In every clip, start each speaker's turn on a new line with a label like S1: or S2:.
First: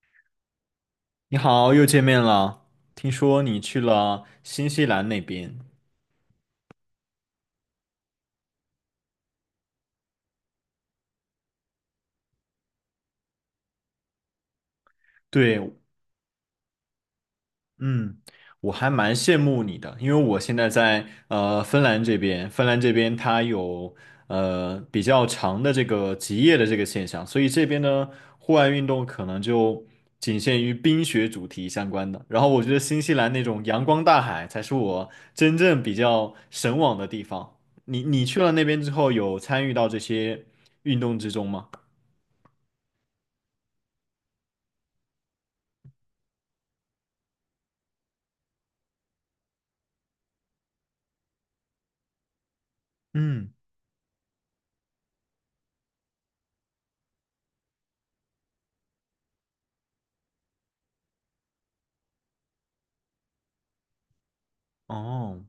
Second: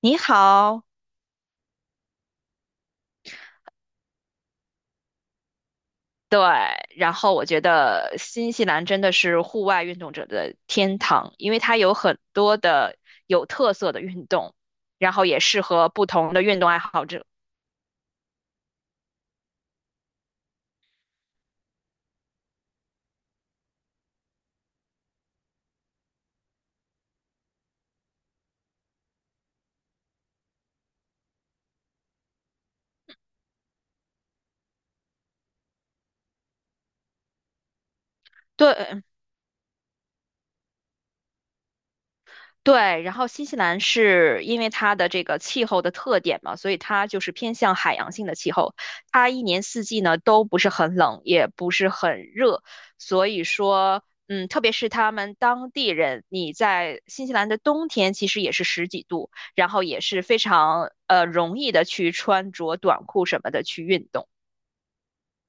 S1: 你好。
S2: 你好，又见面了。听说你去了新西兰那边，
S1: 对，然后我觉得新西兰真的是户外运动者的天堂，因为它有很多的有特色的运动，然后也
S2: 对，
S1: 适合不同的运动爱好者。
S2: 嗯，我还蛮羡慕你的，因为我现在在芬兰这边，芬兰这边它有比较长的这个极夜的这个现象，所以这边呢户外运动可能就仅限于冰雪主题相关的。然后我觉得新西兰那种阳光大海才是我真正比较神往的地方。你去了那边之
S1: 对，
S2: 后，有参与到这些运动之中吗？
S1: 对，然后新西兰是因为它的这个气候的特点嘛，所以它就是偏向海洋性的气候，它一年四季呢都不是很冷，也不是很热。所以
S2: 嗯，
S1: 说，嗯，特别是他们当地人，你在新西兰的冬天其实也是十几度，然后也是非常容易的去穿着短裤什么的去运动。
S2: 哦，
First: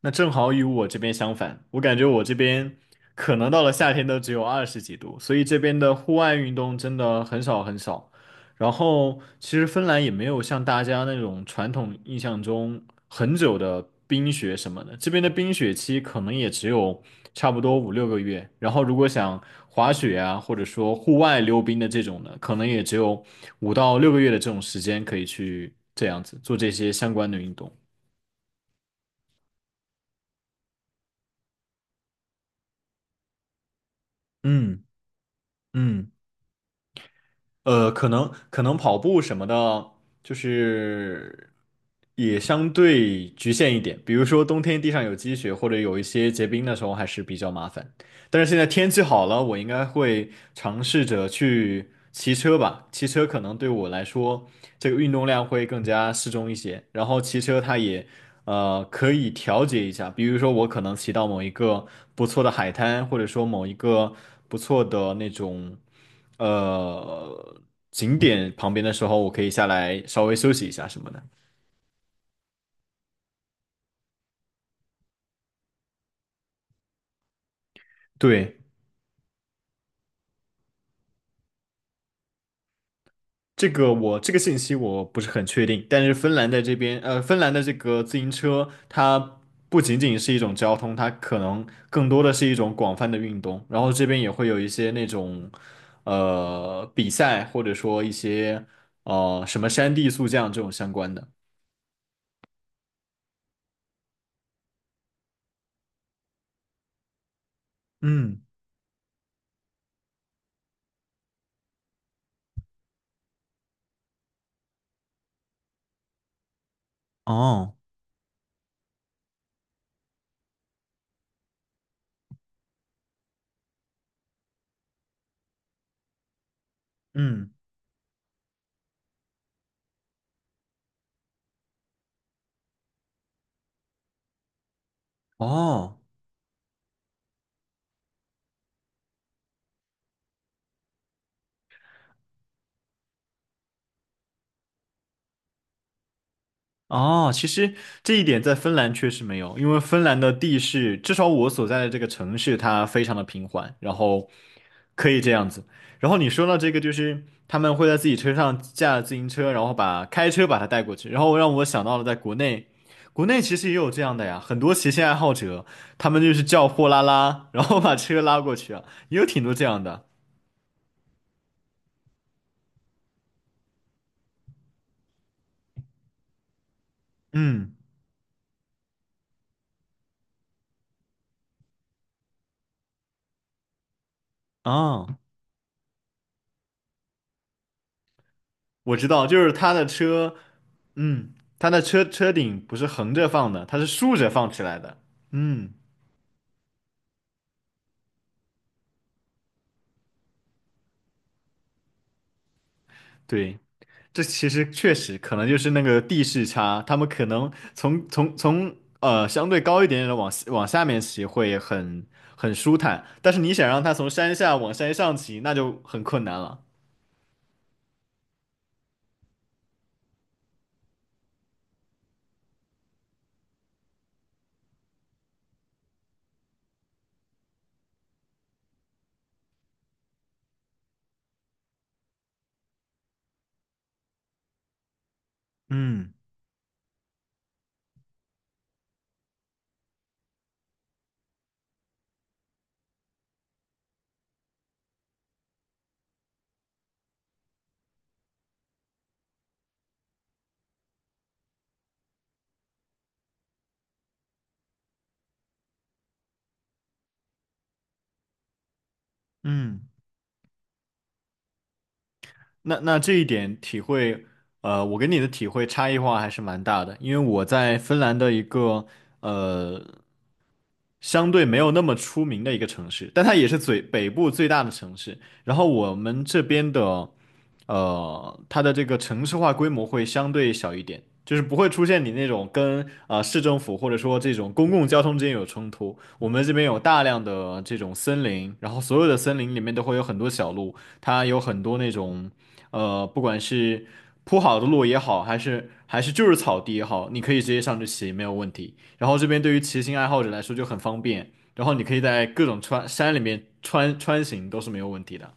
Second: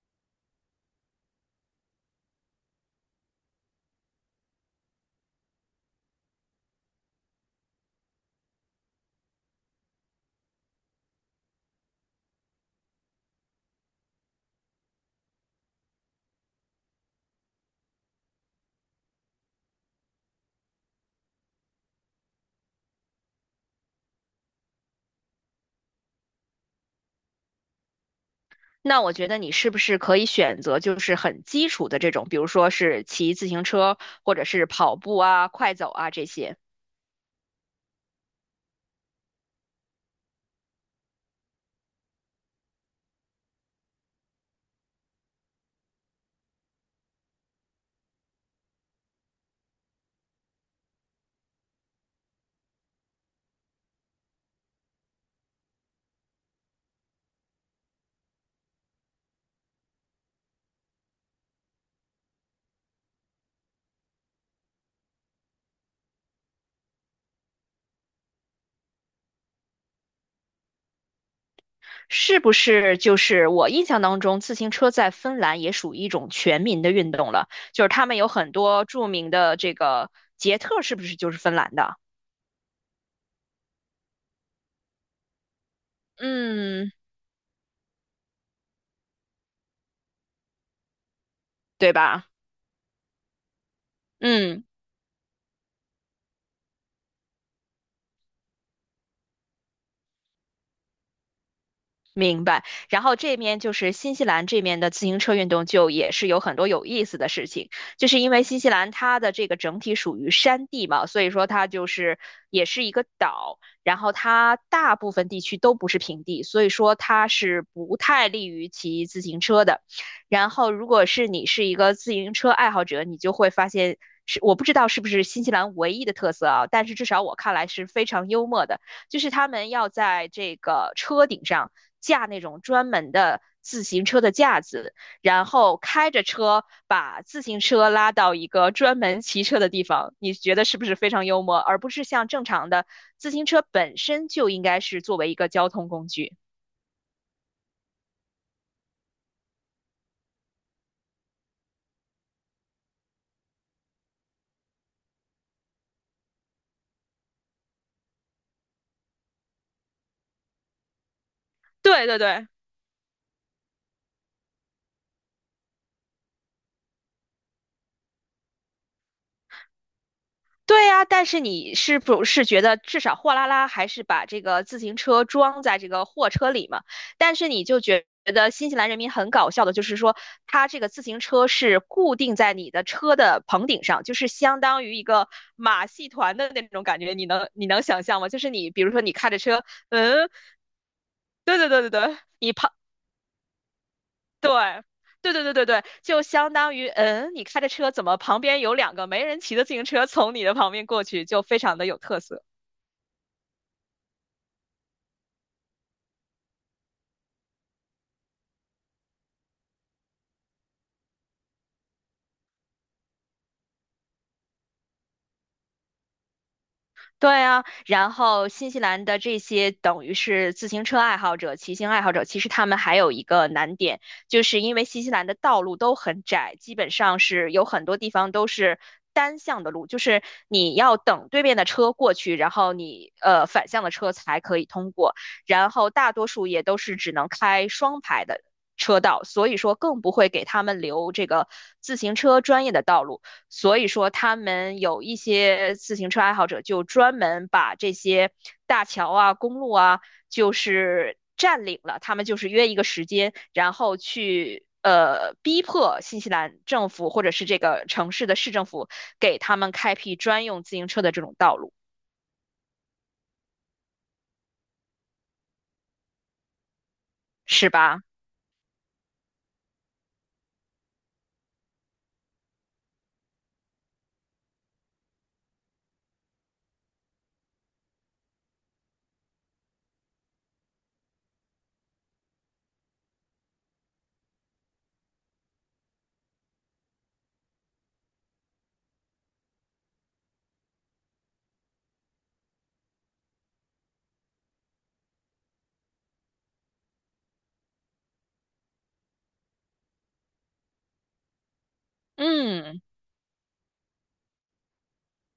S2: 那正好与我这边相反，我感觉我这边可能到了夏天都只有20几度，所以这边的户外运动真的很少很少。然后，其实芬兰也没有像大家那种传统印象中很久的冰雪什么的，这边的冰雪期可能也只有差不多5、6个月。然后，如果想滑雪啊，或者说户外溜冰的这种的，可能也只有5到6个月的这种时间可以去这样子做这些相关的运动。
S1: 那我觉得你是不是可以选择就是很基础的这种，比如说是骑自行车或者是
S2: 嗯。
S1: 跑步啊、快走
S2: 嗯，
S1: 啊这些。
S2: 可能跑步什么的，就是也相对局限一点。比如说冬天地上有积雪，或者有一些结冰的时候，还是比较麻烦。但是现在天气好了，我应该会尝试着去骑车吧。骑车可能对我来说，这个运动量会更加适中一些。然后骑车它也可以调节一下，比如说我可能骑到某一个不错的海滩，或者说某一个不错的那种。呃景点旁边的时候，我可以下来稍微休息一下什么的。
S1: 是不是就是我印象当中，自行车在芬兰也属于一种全民的运动了？就是他们有很
S2: 对，
S1: 多著名的这个捷特，是不是就是芬兰的？
S2: 这个我这个信息我不是很确定，但是芬兰在这
S1: 嗯，
S2: 边，芬兰的这个自行车，它不仅仅是一种交通，它可能
S1: 对
S2: 更多
S1: 吧？
S2: 的是一种广泛的运动。然后这边也会有
S1: 嗯。
S2: 一些那种比赛，或者说一些什么山地速降这种相关的。
S1: 明白，然后这面就是新西兰这面的自行车运动，就也是有很多有意思的事情，就是因
S2: 嗯。
S1: 为新西兰它的这个整体属于山地嘛，所以说它就是也是一个岛，然后它大部分地区都不是平地，所以说它是
S2: 哦。
S1: 不太利于骑自行车的。然后如果是你是一个自行车爱好者，你就会发现是我不知道是不是新西兰唯一的特色啊，但是至少我
S2: 嗯。
S1: 看来是非常幽默的，就是他们要在这个车顶上，架那种专门的自行车的架子，然后
S2: 哦，
S1: 开着车把自行车拉到一个专门骑车的地方，你觉得是不是非常幽默？而不是像正常的自行车本身就应该是作为一个交通工具。
S2: 哦，其实这一点在芬兰确实没有，因为芬兰的地势，至少我所在的这个城市，它非常的平缓，然后可以这样子。然后你说到这个，就是他们会在自己车上架自行车，然后把开车把它带过去，然后让我想到了
S1: 对
S2: 在
S1: 对
S2: 国
S1: 对，
S2: 内，国内其实也有这样的呀，很多骑行爱好者，他们就是叫货拉拉，然后把车拉过去啊，也有挺多这样的。
S1: 对呀，但是你是不是觉得至少货拉拉还是把这个自行车装在这个货车里嘛？但是你
S2: 嗯，
S1: 就觉得新西兰人民很搞笑的，就是说他这个自行车是固定在你的车的棚顶上，就是相当于一
S2: 啊。
S1: 个马戏团的那种感觉，你能想象吗？就是你比如
S2: 我
S1: 说
S2: 知
S1: 你
S2: 道，
S1: 开
S2: 就
S1: 着
S2: 是
S1: 车，
S2: 他的
S1: 嗯，
S2: 车，嗯，
S1: 对对
S2: 他的
S1: 对对
S2: 车
S1: 对，
S2: 车
S1: 你
S2: 顶不是横着放的，它是竖着放
S1: 对，
S2: 起来的。
S1: 对对对对
S2: 嗯，
S1: 对，就相当于，嗯，你开着车怎么旁边有两个没人骑的自行车从你的旁边过去，就非常的有特色。
S2: 对，这其实确实可能就是那个地势差，他们可能从相对高一点点的往下面骑会很舒坦，但是你想让他从山下往山上骑，那就很困难了。
S1: 对啊，然后新西兰的这些等于是自行车爱好者、骑行爱好者，其实他们还有一个难点，就是因为新西兰的道路都很窄，基本上是有很多地方都是单向的路，就是你要等对面的车过去，然后你反向的车才可以通过，然后
S2: 嗯。
S1: 大多数也都是只能开双排的车道，所以说更不会给他们留这个自行车专业的道路。所以说，他们有一些自行车爱好者就专门把这些大桥啊、公路啊，就是占领了。他们就是约一个时间，然后去逼迫新西兰政府或者是这个城市的市政府给他们
S2: 嗯。
S1: 开辟专用自行车的这种道路，
S2: 那这一点体会，我跟你的体会差异化还是蛮大的，因为我
S1: 是
S2: 在芬
S1: 吧？
S2: 兰的一个呃相对没有那么出名的一个城市，但它也是最北部最大的城市。然后我们这边的它的这个城市化规模会相对小一点，就是不会出现你那种跟市政府或者说这种公共交通之间有冲突。我们这边有大量的这种森林，然后所有的森林里面都会有很多小路。它有很多那种，不管是铺好的路也好，还是就是草地也好，你可以直接上去骑，没有问题。然后这边对于骑行爱好者来说就很方便，然后你可以在各种
S1: 嗯。
S2: 穿山里面穿行都是没有问题的。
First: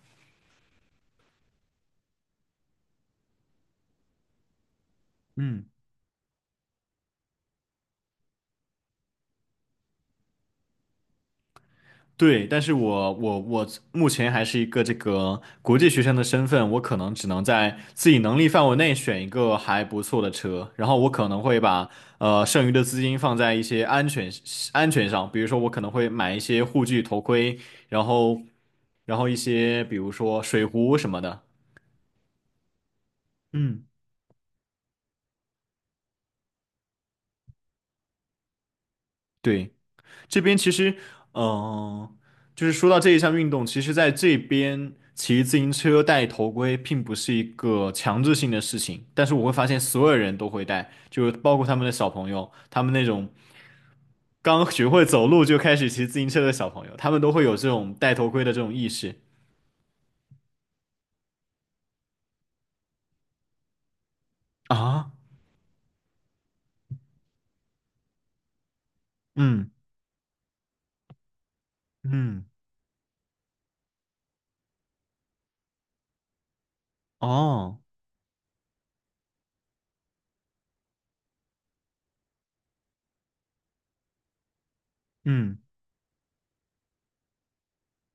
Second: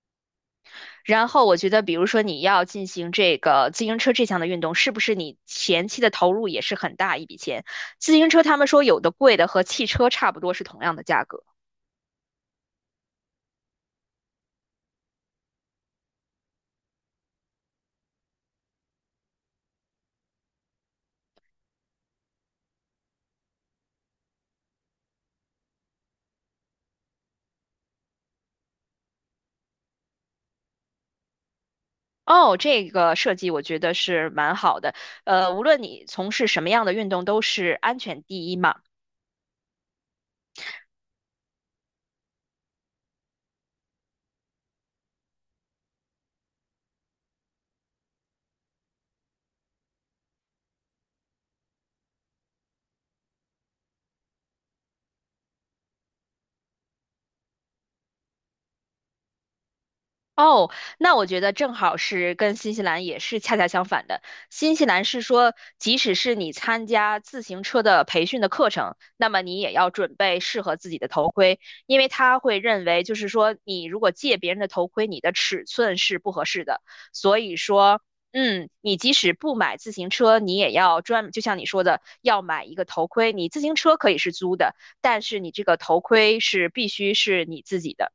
S1: 然后我觉得，比如说你要进行这个自行车这项的运动，是不是你
S2: 嗯。
S1: 前期的投入也是很大一笔钱？自行车他们说有的贵的和汽车差不多是同样的价格。
S2: 对，但是我目前还是一个这个国际学生的身份，我可能只能在自己能力范围内选一个还不错的车，然后我可能会把剩余的资金放在一些安全上，比如说我可能会买一些护具、头盔，然后然后一些比如说水壶什么的。
S1: 哦，这个设计我觉
S2: 嗯，
S1: 得是蛮好的。呃，无论你从事什么样的运动，都是安全第一嘛。
S2: 对。这边其实，嗯，就是说到这一项运动，其实在这边骑自行车戴头盔并不是一个强制性的事情，但是我会发现所有人都会戴，就是包括他们的小朋友，他们那种刚学会走路就开始骑自行车的小朋友，他们都会有这种戴头盔的这种意识
S1: 哦，那我觉得正好是跟新西兰也是恰恰相反的。新西兰
S2: 啊，
S1: 是说，即使是你参加自行车的培训的课程，那么你
S2: 嗯，
S1: 也要准备适合自己的头盔，因为他
S2: 嗯，
S1: 会认为，就是说，你如果借别人的头盔，你的尺寸是不合适的。所以
S2: 哦，
S1: 说，嗯，你即使不买自行车，你也要专，就像你说的，要买一个头盔。你自行车可以是租的，但是你
S2: 嗯。
S1: 这个头盔是必须是你自己的。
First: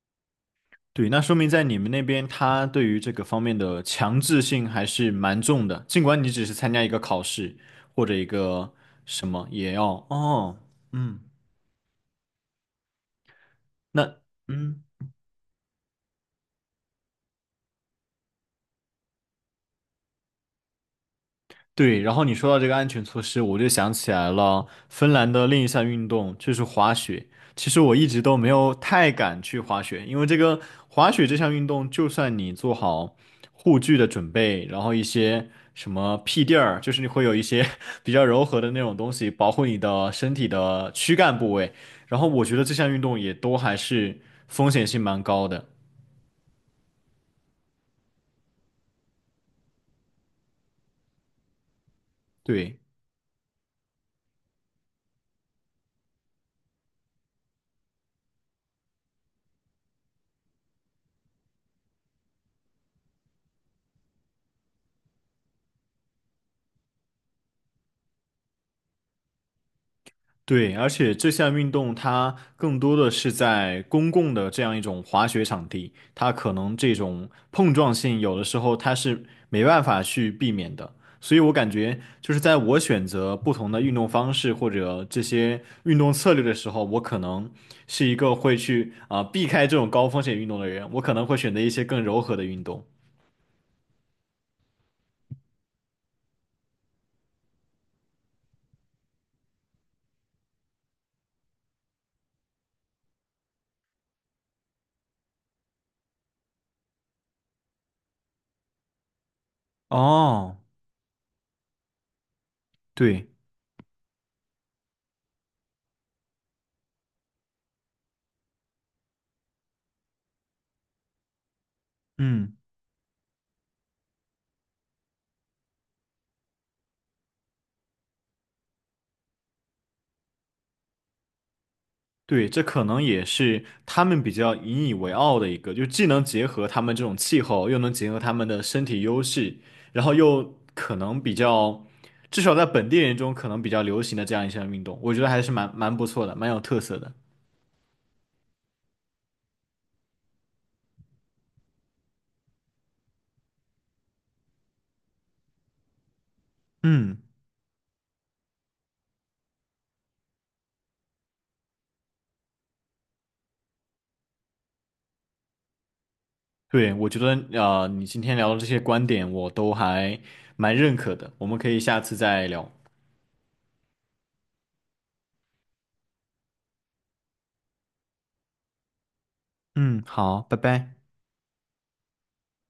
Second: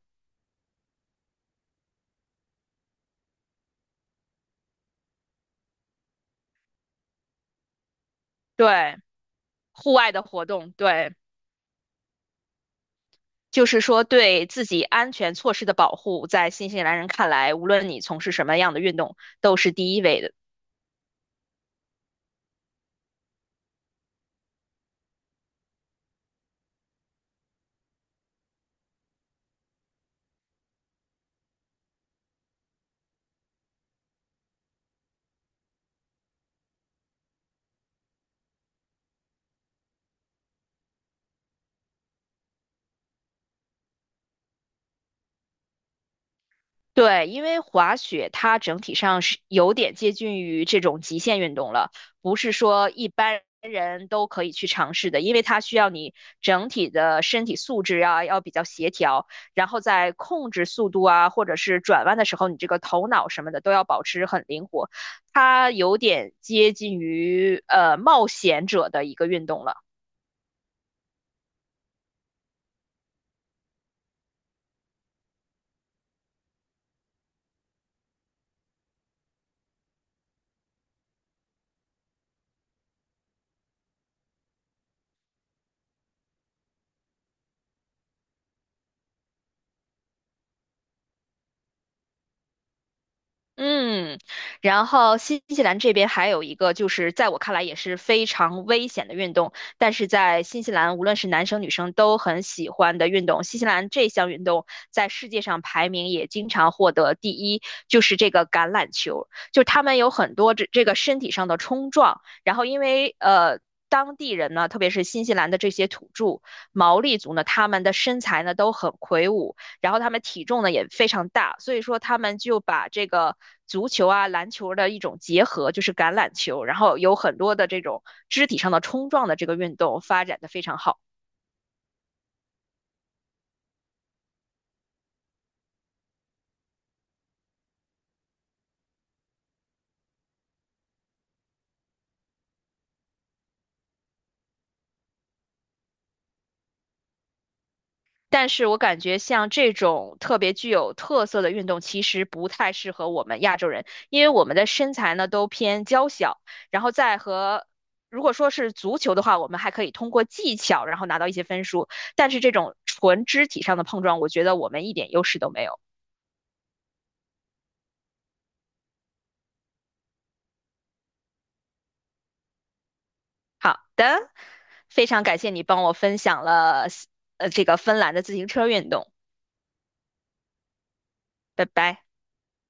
S2: 对，那说明在你们那边，他对于这个方面的强制性还是蛮重的。尽管你只是参加一个考试或者一个
S1: 对。
S2: 什么，也
S1: 户
S2: 要
S1: 外的活
S2: 哦，
S1: 动，对，
S2: 嗯，
S1: 就是说
S2: 那
S1: 对自己
S2: 嗯。
S1: 安全措施的保护，在新西兰人看来，无论你从事什么样的运动，都是第一位的。
S2: 对，然后你说到这个安全措施，我就想起来了，芬兰的另一项运动就是滑雪。其实我一直都没有太敢去滑雪，因为这个滑雪这项运动，就算你做好护具的准备，然后一些什么屁垫儿，就是你会有一些 比较柔和的那种东西保护你的身体的躯干部位，然后我觉得这项运动也都还是风险性蛮高的。
S1: 对，因为滑雪它整体上是有点接近于这种极限运动了，不是
S2: 对。
S1: 说一般人都可以去尝试的，因为它需要你整体的身体素质啊，要比较协调，然后在控制速度啊，或者是转弯的时候，你这个头脑什么的都要保持很灵活，它有点接近于冒险者的一个运动了。
S2: 对，而且这项运动它更多的是在公共的这样一种滑雪场地，它可能这种碰撞性有的时候它是没办法去避免的。所以我感觉就是在我选择不同的运动方式或者这些运动策略的时候，我可能是一个会去啊、避开这种高风险运动的人，我可能会选择一些更柔和的运动。
S1: 嗯，然后新西兰这边还有一个，就是在我看来也是非常危险的运动，但是在新西兰无论是男生女生都很喜欢的运动。新西兰这项运动在世界上排名也经常获得第一，就是这个橄榄球，就他们有很多
S2: 哦，
S1: 这个身体上的冲撞，然后因为
S2: 对，
S1: 呃。当地人呢，特别是新西兰的这些土著毛利族呢，他们的身材呢都很魁梧，然后他们体重呢也非常大，所以说他们
S2: 嗯。
S1: 就把这个足球啊、篮球的一种结合，就是橄榄球，然后有很多的这种肢体上的冲撞的这个运动发展的非常好。
S2: 对，这可能也是他们比较引以为傲的一个，就既能结合他们这种气候，又能结合他们的身体优势，然后又可能比较，至少在本地人中可能比较流行的这样一项运动，我觉得还是蛮不错的，蛮有特色的。
S1: 但是我感觉像这种特别具有特色的运动，其实不太适合我们亚洲人，因为我们的身材呢都偏娇小，然后
S2: 嗯，
S1: 再和。如果说是足球的话，我们还可以通过技巧，然后拿到一些分数。但是这种纯肢体上的碰撞，我觉得我们一点优势都没有。
S2: 对，我觉得你今天聊的这些观点我都还蛮认可的，我们可以下次再聊。
S1: 好的，非常感谢你帮我分享了这个芬兰的自行车运动，
S2: 嗯，好，拜拜。
S1: 拜拜。